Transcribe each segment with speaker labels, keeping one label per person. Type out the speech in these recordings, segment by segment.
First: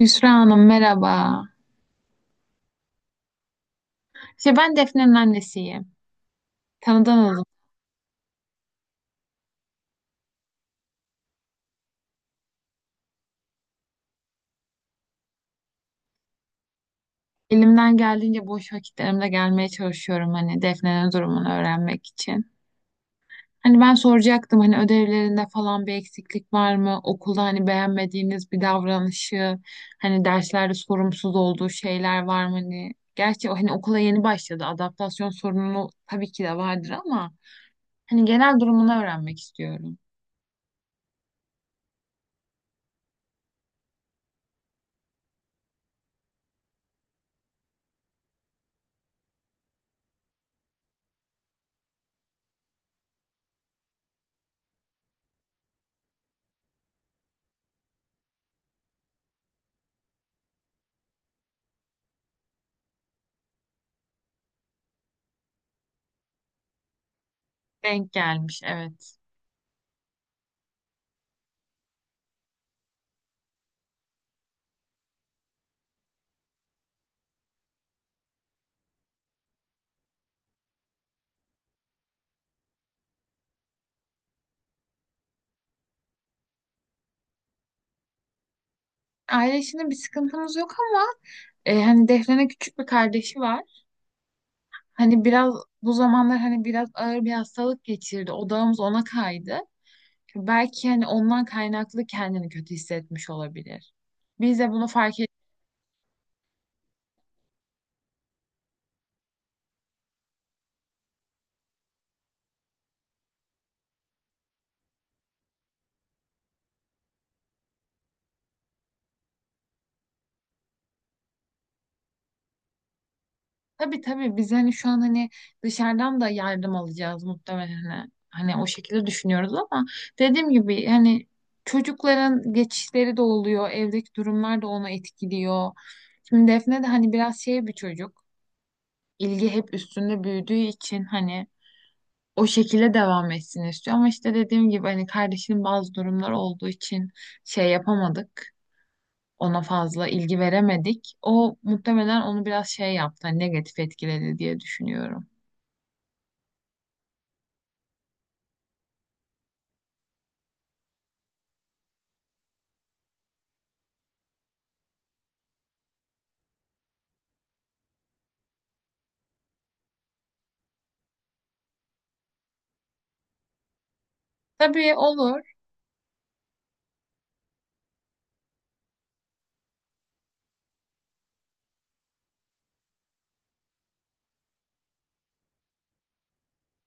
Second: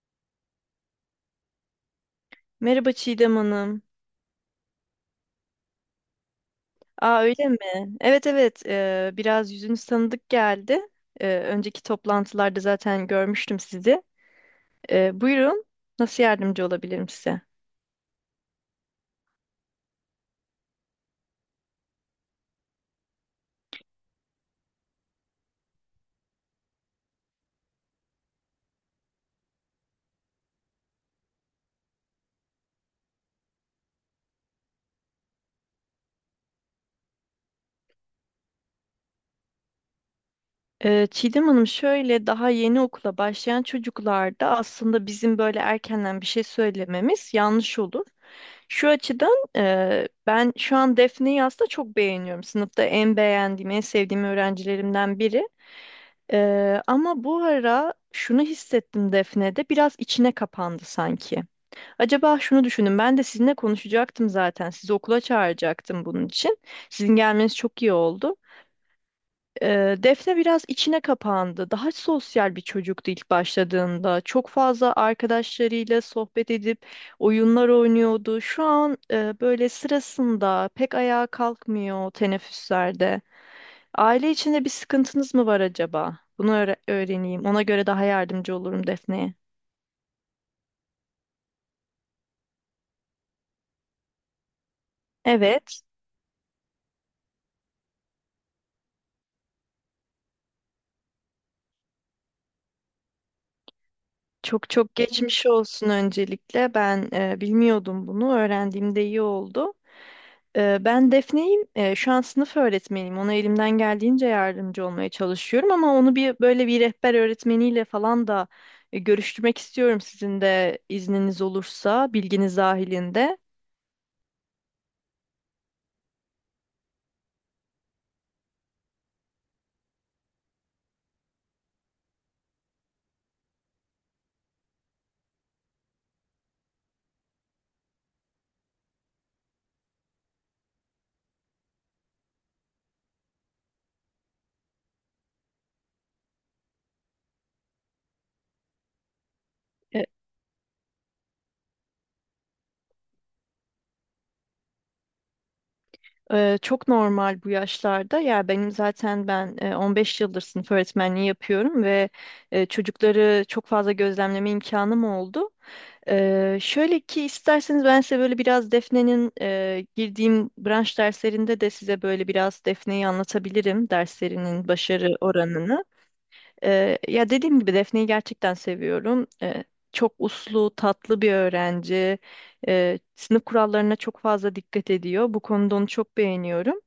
Speaker 1: Yusra Hanım merhaba.
Speaker 2: Merhaba Çiğdem Hanım.
Speaker 1: İşte ben Defne'nin annesiyim. Tanıdan
Speaker 2: Aa
Speaker 1: hanım.
Speaker 2: öyle mi? Evet evet biraz yüzünüz tanıdık geldi. Önceki toplantılarda zaten görmüştüm sizi. Buyurun nasıl yardımcı olabilirim size?
Speaker 1: Elimden geldiğince boş vakitlerimde gelmeye çalışıyorum hani Defne'nin durumunu öğrenmek için. Hani ben soracaktım, hani ödevlerinde falan bir eksiklik var mı? Okulda hani beğenmediğiniz bir davranışı, hani derslerde sorumsuz olduğu şeyler var mı? Hani gerçi o, hani okula yeni başladı. Adaptasyon sorunu tabii ki de vardır ama hani genel durumunu öğrenmek istiyorum.
Speaker 2: Çiğdem Hanım şöyle daha yeni okula başlayan çocuklarda aslında bizim böyle erkenden bir şey söylememiz yanlış olur. Şu açıdan ben şu an Defne'yi aslında çok beğeniyorum. Sınıfta en beğendiğim, en sevdiğim öğrencilerimden biri. Ama bu ara şunu hissettim, Defne'de biraz içine kapandı sanki. Acaba şunu düşündüm. Ben de sizinle konuşacaktım zaten. Sizi okula çağıracaktım bunun için. Sizin gelmeniz çok iyi
Speaker 1: Denk
Speaker 2: oldu.
Speaker 1: gelmiş, evet.
Speaker 2: Defne biraz içine kapandı. Daha sosyal bir çocuktu ilk başladığında. Çok fazla arkadaşlarıyla sohbet edip oyunlar oynuyordu. Şu an böyle sırasında pek ayağa kalkmıyor teneffüslerde. Aile içinde bir sıkıntınız mı var acaba? Bunu öğreneyim. Ona göre daha yardımcı olurum Defne'ye.
Speaker 1: Aile içinde bir sıkıntımız yok ama hani Defne'nin küçük bir kardeşi var. Hani biraz
Speaker 2: Evet.
Speaker 1: bu zamanlar hani biraz ağır bir hastalık geçirdi. Odağımız ona kaydı. Belki hani ondan kaynaklı kendini kötü hissetmiş olabilir. Biz de
Speaker 2: Çok
Speaker 1: bunu
Speaker 2: çok
Speaker 1: fark ettik.
Speaker 2: geçmiş olsun öncelikle. Ben bilmiyordum bunu. Öğrendiğimde iyi oldu. Ben Defne'yim. Şu an sınıf öğretmeniyim. Ona elimden geldiğince yardımcı olmaya çalışıyorum ama onu bir böyle bir rehber öğretmeniyle falan da görüştürmek istiyorum, sizin de izniniz olursa, bilginiz dahilinde.
Speaker 1: Tabii tabii, biz hani şu an hani dışarıdan da yardım alacağız muhtemelen. Hani o şekilde düşünüyoruz ama dediğim gibi hani çocukların geçişleri de oluyor. Evdeki durumlar da onu etkiliyor. Şimdi Defne de hani biraz şey bir çocuk. İlgi hep üstünde büyüdüğü için hani o şekilde devam etsin istiyor. Ama işte dediğim gibi hani kardeşinin bazı durumları olduğu için şey yapamadık. Ona
Speaker 2: E,
Speaker 1: fazla ilgi veremedik. O muhtemelen onu biraz şey yaptı, hani negatif etkiledi diye düşünüyorum.
Speaker 2: Çok normal bu yaşlarda. Ya benim zaten ben 15 yıldır sınıf öğretmenliği yapıyorum ve çocukları çok fazla gözlemleme imkanım oldu. Şöyle ki, isterseniz ben size böyle biraz Defne'nin girdiğim branş derslerinde de size böyle biraz Defne'yi anlatabilirim, derslerinin
Speaker 1: Tabii,
Speaker 2: başarı
Speaker 1: olur.
Speaker 2: oranını. Ya dediğim gibi Defne'yi gerçekten seviyorum. Çok uslu, tatlı bir öğrenci. Sınıf kurallarına çok fazla dikkat ediyor. Bu konuda onu çok beğeniyorum.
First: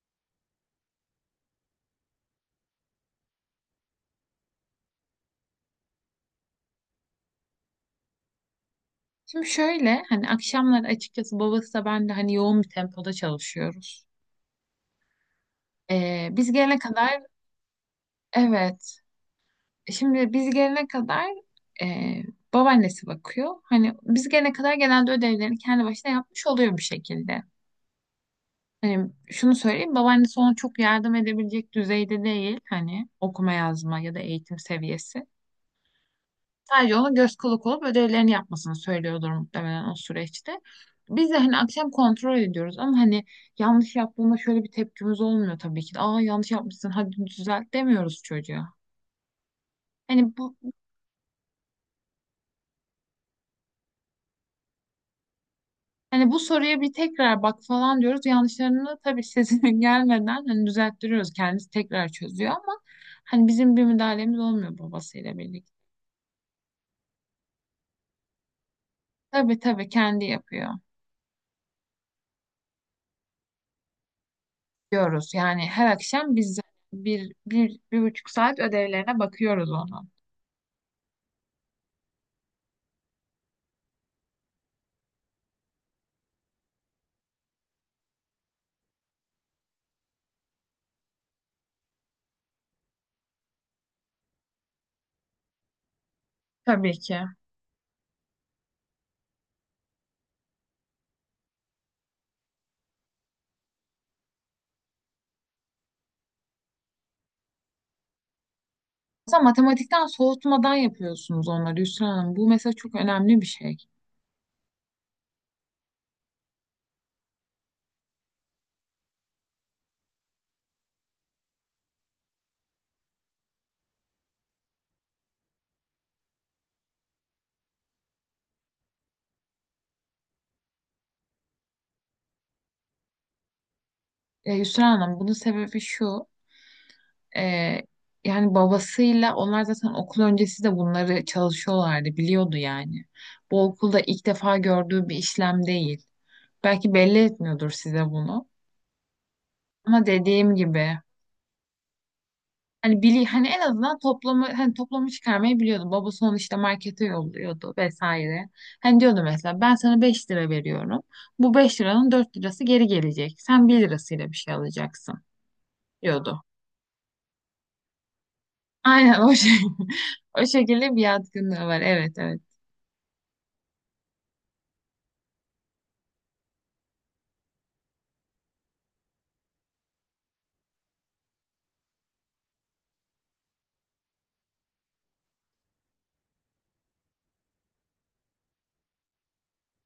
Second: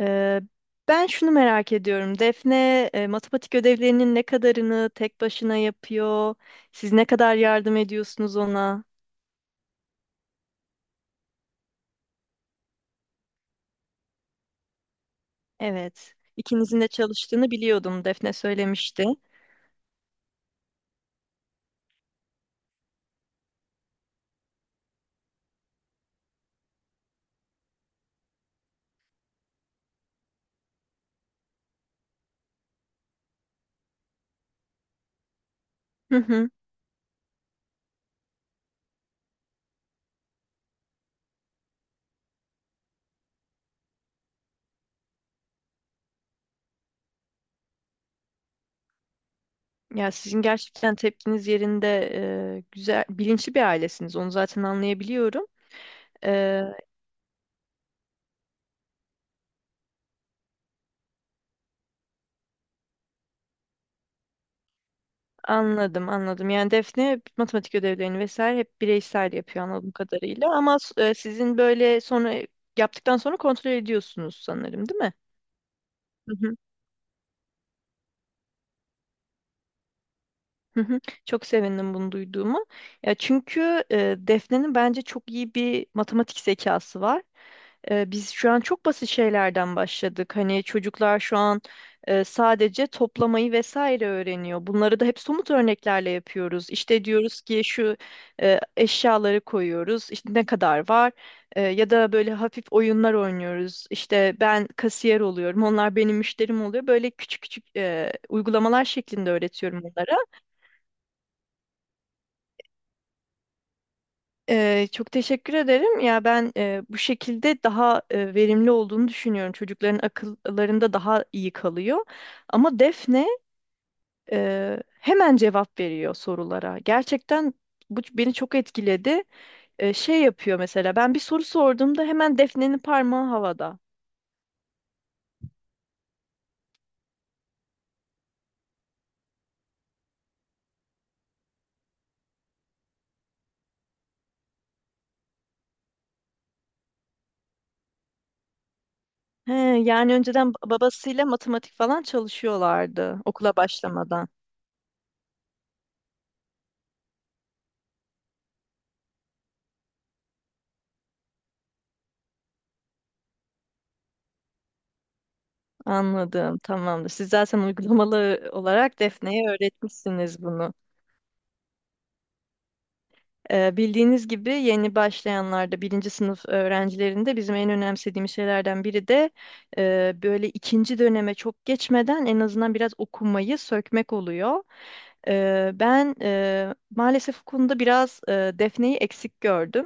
Speaker 2: Ee, Ben şunu merak ediyorum. Defne matematik ödevlerinin ne kadarını tek başına yapıyor? Siz ne kadar yardım ediyorsunuz ona?
Speaker 1: Şimdi şöyle, hani akşamları açıkçası babası da ben de hani yoğun bir tempoda çalışıyoruz.
Speaker 2: Evet.
Speaker 1: Biz gelene
Speaker 2: İkinizin de
Speaker 1: kadar
Speaker 2: çalıştığını biliyordum. Defne
Speaker 1: evet.
Speaker 2: söylemişti.
Speaker 1: Şimdi biz gelene kadar e, babaannesi bakıyor. Hani biz gelene kadar genelde ödevlerini kendi başına yapmış oluyor bir şekilde. Hani şunu söyleyeyim, babaannesi ona çok yardım edebilecek düzeyde değil, hani okuma yazma ya da eğitim seviyesi.
Speaker 2: Hı hı.
Speaker 1: Sadece ona göz kulak olup ödevlerini yapmasını söylüyordur muhtemelen o süreçte. Biz de hani akşam kontrol ediyoruz ama hani yanlış yaptığında şöyle bir tepkimiz olmuyor tabii ki de. Aa, yanlış yapmışsın, hadi düzelt demiyoruz çocuğa.
Speaker 2: Ya
Speaker 1: Hani
Speaker 2: sizin
Speaker 1: bu,
Speaker 2: gerçekten tepkiniz yerinde, güzel, bilinçli bir ailesiniz. Onu zaten anlayabiliyorum.
Speaker 1: hani bu
Speaker 2: Ee,
Speaker 1: soruya bir tekrar bak falan diyoruz. Yanlışlarını tabii sesinin gelmeden hani düzelttiriyoruz. Kendisi tekrar çözüyor ama hani bizim bir müdahalemiz olmuyor babasıyla birlikte.
Speaker 2: Anladım, anladım. Yani Defne matematik ödevlerini vesaire hep bireysel
Speaker 1: Tabii
Speaker 2: yapıyor
Speaker 1: tabii,
Speaker 2: anladığım
Speaker 1: kendi
Speaker 2: kadarıyla.
Speaker 1: yapıyor
Speaker 2: Ama sizin böyle sonra yaptıktan sonra kontrol ediyorsunuz sanırım, değil mi?
Speaker 1: diyoruz. Yani her akşam
Speaker 2: Hı hı,
Speaker 1: biz 1,5 saat ödevlerine bakıyoruz onu.
Speaker 2: hı hı. Çok sevindim bunu duyduğuma. Ya çünkü Defne'nin bence çok iyi bir matematik zekası var. Biz şu an çok basit şeylerden başladık. Hani çocuklar şu an sadece toplamayı vesaire öğreniyor. Bunları da hep somut örneklerle yapıyoruz.
Speaker 1: Tabii
Speaker 2: İşte
Speaker 1: ki.
Speaker 2: diyoruz ki şu eşyaları koyuyoruz. İşte ne kadar var? Ya da böyle hafif oyunlar oynuyoruz. İşte ben kasiyer oluyorum. Onlar benim müşterim oluyor. Böyle küçük küçük uygulamalar şeklinde
Speaker 1: Mesela
Speaker 2: öğretiyorum
Speaker 1: matematikten
Speaker 2: onlara.
Speaker 1: soğutmadan yapıyorsunuz onları Yusra Hanım. Bu mesela çok önemli bir şey.
Speaker 2: Çok teşekkür ederim. Ya ben bu şekilde daha verimli olduğunu düşünüyorum. Çocukların akıllarında daha iyi kalıyor. Ama Defne hemen cevap veriyor sorulara. Gerçekten bu beni çok etkiledi. Şey yapıyor, mesela ben bir soru sorduğumda hemen Defne'nin parmağı havada.
Speaker 1: Yusra Hanım, bunun sebebi şu. e, Yani babasıyla onlar zaten okul öncesi de bunları çalışıyorlardı. Biliyordu yani. Bu okulda ilk defa gördüğü bir işlem değil. Belki belli etmiyordur size bunu.
Speaker 2: He,
Speaker 1: Ama
Speaker 2: yani önceden
Speaker 1: dediğim gibi,
Speaker 2: babasıyla matematik falan
Speaker 1: hani
Speaker 2: çalışıyorlardı
Speaker 1: bili hani
Speaker 2: okula
Speaker 1: en azından
Speaker 2: başlamadan.
Speaker 1: toplamı çıkarmayı biliyordum. Babası onu işte markete yolluyordu vesaire. Hani diyordu mesela, ben sana 5 lira veriyorum. Bu 5 liranın 4 lirası geri gelecek. Sen 1 lirasıyla bir şey alacaksın diyordu.
Speaker 2: Anladım, tamamdır. Siz zaten uygulamalı olarak
Speaker 1: Aynen o
Speaker 2: Defne'ye
Speaker 1: şey.
Speaker 2: öğretmişsiniz
Speaker 1: O
Speaker 2: bunu.
Speaker 1: şekilde bir yatkınlığı var. Evet evet.
Speaker 2: Bildiğiniz gibi yeni başlayanlarda, birinci sınıf öğrencilerinde bizim en önemsediğimiz şeylerden biri de böyle ikinci döneme çok geçmeden en azından biraz okumayı sökmek oluyor. Ben maalesef bu konuda biraz Defne'yi eksik gördüm.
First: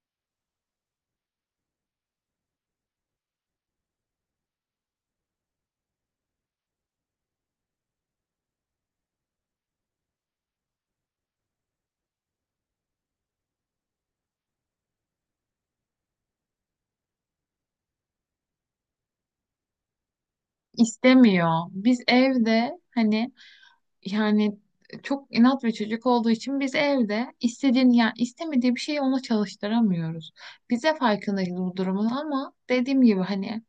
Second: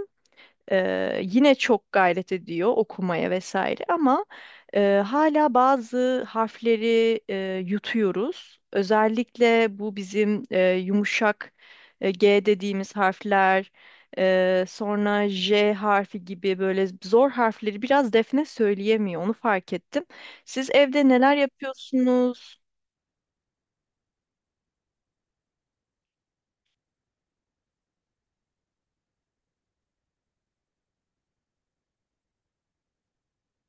Speaker 2: Yine çok gayret ediyor okumaya vesaire ama hala bazı harfleri yutuyoruz. Özellikle bu bizim yumuşak G dediğimiz harfler, sonra J harfi gibi böyle zor harfleri biraz Defne söyleyemiyor. Onu fark ettim. Siz evde neler
Speaker 1: İstemiyor. Biz
Speaker 2: yapıyorsunuz?
Speaker 1: evde hani, yani çok inat ve çocuk olduğu için biz evde istediğini, yani istemediği bir şeyi ona çalıştıramıyoruz. Bize farkındayız bu durumun ama dediğim gibi hani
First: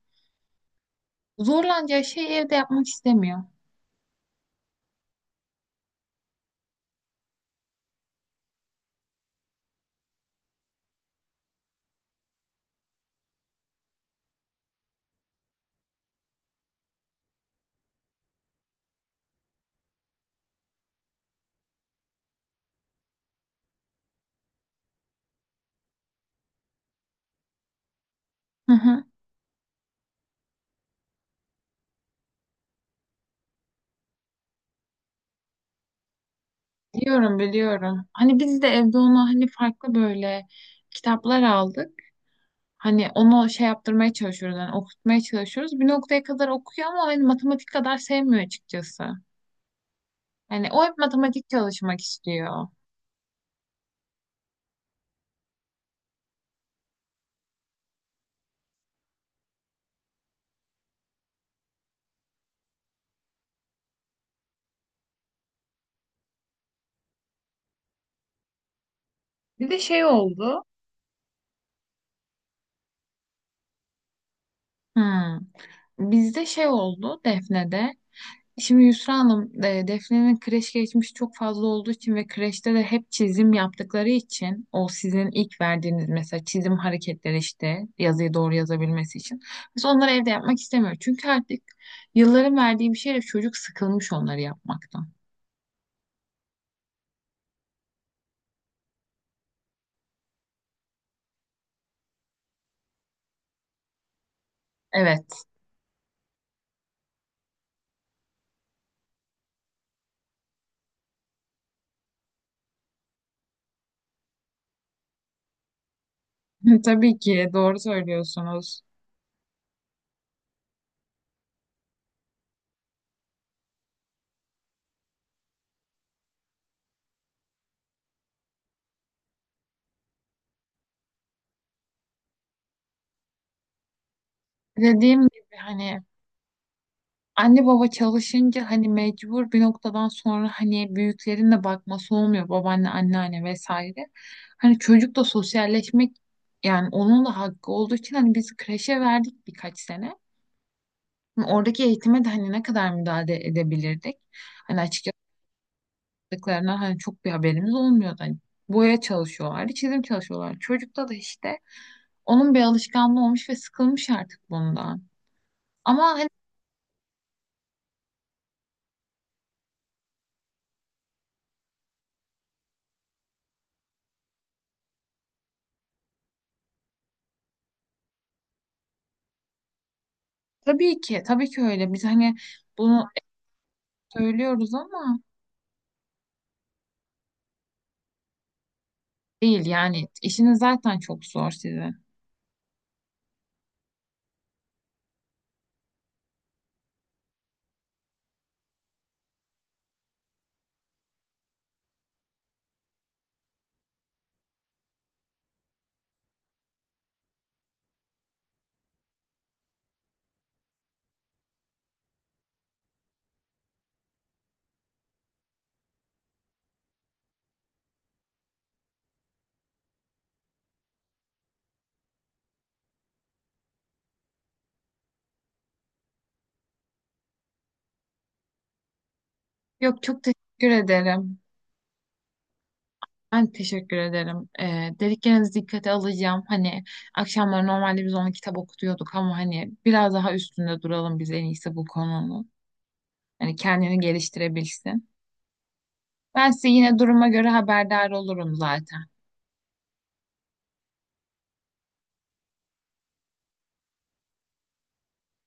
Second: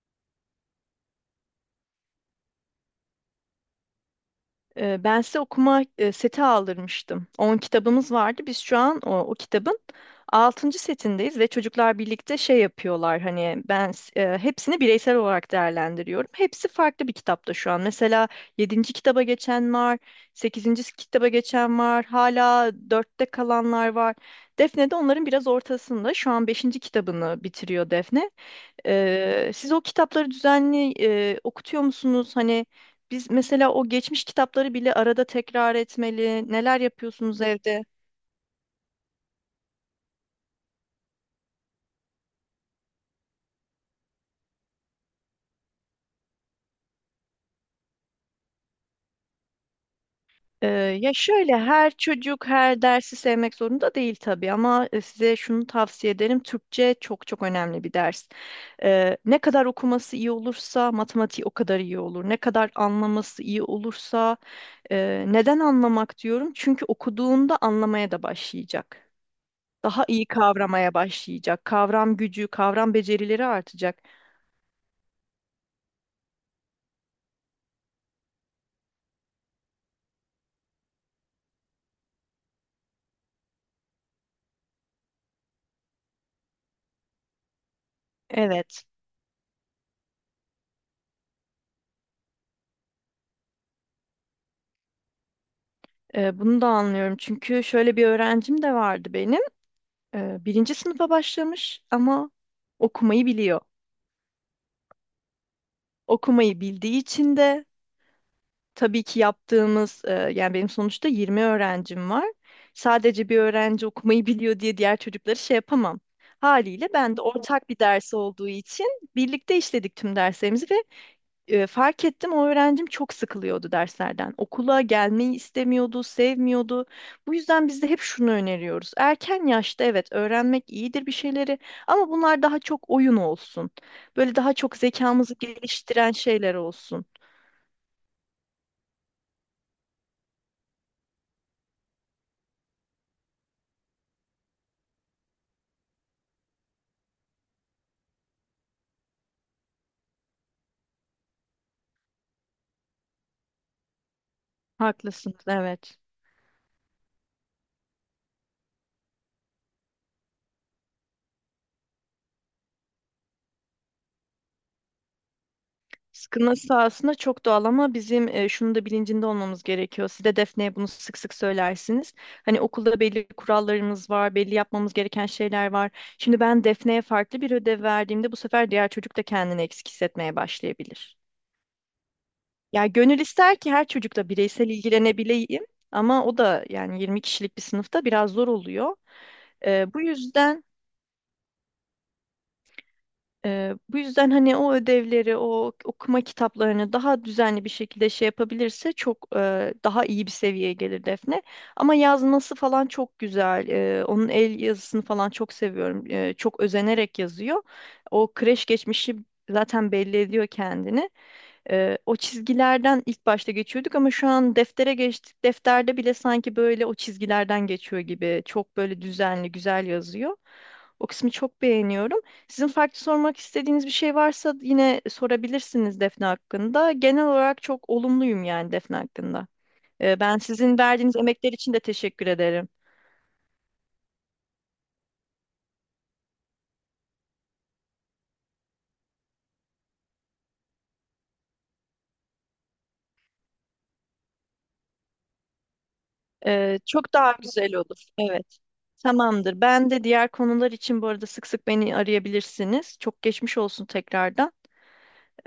Speaker 1: zorlanacağı şeyi evde yapmak istemiyor.
Speaker 2: Ben size okuma seti aldırmıştım. 10 kitabımız vardı. Biz şu an o kitabın altıncı setindeyiz ve çocuklar birlikte şey yapıyorlar. Hani ben hepsini bireysel olarak değerlendiriyorum. Hepsi farklı bir kitapta şu an. Mesela yedinci kitaba geçen var, sekizinci kitaba geçen var, hala dörtte kalanlar var. Defne de onların biraz ortasında. Şu an beşinci kitabını bitiriyor Defne.
Speaker 1: Hı hı.
Speaker 2: Siz o kitapları düzenli okutuyor musunuz? Hani biz mesela o geçmiş kitapları bile arada tekrar etmeli. Neler
Speaker 1: Biliyorum
Speaker 2: yapıyorsunuz evde?
Speaker 1: biliyorum. Hani biz de evde ona hani farklı böyle kitaplar aldık. Hani onu şey yaptırmaya çalışıyoruz. Hani okutmaya çalışıyoruz. Bir noktaya kadar okuyor ama hani matematik kadar sevmiyor açıkçası.
Speaker 2: Ee,
Speaker 1: Hani o hep
Speaker 2: Ya
Speaker 1: matematik
Speaker 2: şöyle, her
Speaker 1: çalışmak
Speaker 2: çocuk
Speaker 1: istiyor.
Speaker 2: her dersi sevmek zorunda değil tabii ama size şunu tavsiye ederim. Türkçe çok çok önemli bir ders. Ne kadar okuması iyi olursa matematiği o kadar iyi olur. Ne kadar anlaması iyi olursa neden anlamak diyorum? Çünkü okuduğunda anlamaya da başlayacak.
Speaker 1: Bir de şey
Speaker 2: Daha iyi
Speaker 1: oldu.
Speaker 2: kavramaya başlayacak. Kavram gücü, kavram becerileri artacak.
Speaker 1: Hmm. Bizde şey oldu Defne'de. Şimdi Yusra Hanım, Defne'nin kreş geçmişi çok fazla olduğu için ve kreşte de hep çizim yaptıkları için o sizin ilk verdiğiniz mesela çizim hareketleri, işte yazıyı doğru
Speaker 2: Evet,
Speaker 1: yazabilmesi için. Biz onları evde yapmak istemiyoruz. Çünkü artık yılların verdiği bir şeyle çocuk sıkılmış onları yapmaktan.
Speaker 2: bunu da anlıyorum. Çünkü şöyle bir öğrencim de vardı benim. Birinci sınıfa başlamış ama okumayı biliyor.
Speaker 1: Evet,
Speaker 2: Okumayı bildiği için de tabii ki yaptığımız, yani benim sonuçta 20 öğrencim var. Sadece bir öğrenci okumayı biliyor diye diğer çocukları şey yapamam. Haliyle ben
Speaker 1: tabii
Speaker 2: de
Speaker 1: ki
Speaker 2: ortak
Speaker 1: doğru
Speaker 2: bir ders olduğu
Speaker 1: söylüyorsunuz.
Speaker 2: için birlikte işledik tüm derslerimizi ve fark ettim o öğrencim çok sıkılıyordu derslerden. Okula gelmeyi istemiyordu, sevmiyordu. Bu yüzden biz de hep şunu öneriyoruz. Erken yaşta evet öğrenmek iyidir bir şeyleri ama bunlar daha çok oyun olsun. Böyle daha çok
Speaker 1: Dediğim
Speaker 2: zekamızı
Speaker 1: gibi hani
Speaker 2: geliştiren şeyler olsun.
Speaker 1: anne baba çalışınca hani mecbur bir noktadan sonra hani büyüklerin de bakması olmuyor, babaanne anneanne vesaire. Hani çocuk da sosyalleşmek, yani onun da hakkı olduğu için hani biz kreşe verdik birkaç sene. Hani oradaki eğitime de hani ne kadar müdahale edebilirdik. Hani açıkçası
Speaker 2: Haklısınız, evet.
Speaker 1: yaptıklarına hani çok bir haberimiz olmuyordu. Hani boya çalışıyorlardı, çizim çalışıyorlardı. Çocukta da işte onun bir alışkanlığı olmuş ve sıkılmış artık bundan. Ama hani,
Speaker 2: Sıkılması sahasında çok doğal ama bizim şunu da bilincinde olmamız gerekiyor. Siz de Defne'ye bunu sık sık söylersiniz. Hani okulda belli kurallarımız var, belli yapmamız gereken şeyler var. Şimdi ben Defne'ye farklı bir ödev verdiğimde bu sefer diğer çocuk da kendini eksik hissetmeye
Speaker 1: tabii
Speaker 2: başlayabilir.
Speaker 1: ki tabii ki öyle. Biz hani
Speaker 2: Ya
Speaker 1: bunu
Speaker 2: gönül ister ki her çocukla bireysel
Speaker 1: söylüyoruz ama
Speaker 2: ilgilenebileyim ama o da yani 20 kişilik bir sınıfta biraz zor oluyor.
Speaker 1: değil,
Speaker 2: E, bu
Speaker 1: yani işiniz
Speaker 2: yüzden
Speaker 1: zaten çok zor sizin.
Speaker 2: Bu yüzden hani o ödevleri, o okuma kitaplarını daha düzenli bir şekilde şey yapabilirse çok daha iyi bir seviyeye gelir Defne. Ama yazması falan çok güzel. Onun el yazısını falan çok seviyorum. Çok özenerek yazıyor. O kreş geçmişi zaten belli ediyor kendini. O çizgilerden ilk başta geçiyorduk ama şu an deftere geçtik. Defterde bile sanki böyle o çizgilerden geçiyor gibi. Çok böyle düzenli, güzel yazıyor. O kısmı çok beğeniyorum. Sizin farklı sormak istediğiniz bir şey varsa yine sorabilirsiniz Defne hakkında. Genel olarak çok olumluyum yani Defne hakkında.
Speaker 1: Yok, çok
Speaker 2: Ben
Speaker 1: teşekkür
Speaker 2: sizin verdiğiniz
Speaker 1: ederim.
Speaker 2: emekler için de teşekkür ederim.
Speaker 1: Ben teşekkür ederim. Dediklerinizi dikkate alacağım. Hani akşamları normalde biz onu kitap okutuyorduk ama hani biraz daha üstünde duralım biz, en iyisi bu konunun. Hani kendini geliştirebilsin. Ben size yine
Speaker 2: Çok
Speaker 1: duruma
Speaker 2: daha
Speaker 1: göre
Speaker 2: güzel olur.
Speaker 1: haberdar olurum
Speaker 2: Evet.
Speaker 1: zaten.
Speaker 2: Tamamdır. Ben de diğer konular için bu arada sık sık beni arayabilirsiniz. Çok geçmiş olsun tekrardan.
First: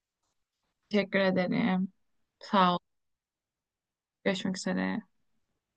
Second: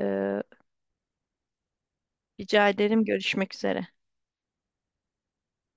Speaker 2: Ee,
Speaker 1: Teşekkür ederim.
Speaker 2: Rica
Speaker 1: Sağ ol.
Speaker 2: ederim. Görüşmek üzere.
Speaker 1: Görüşmek üzere.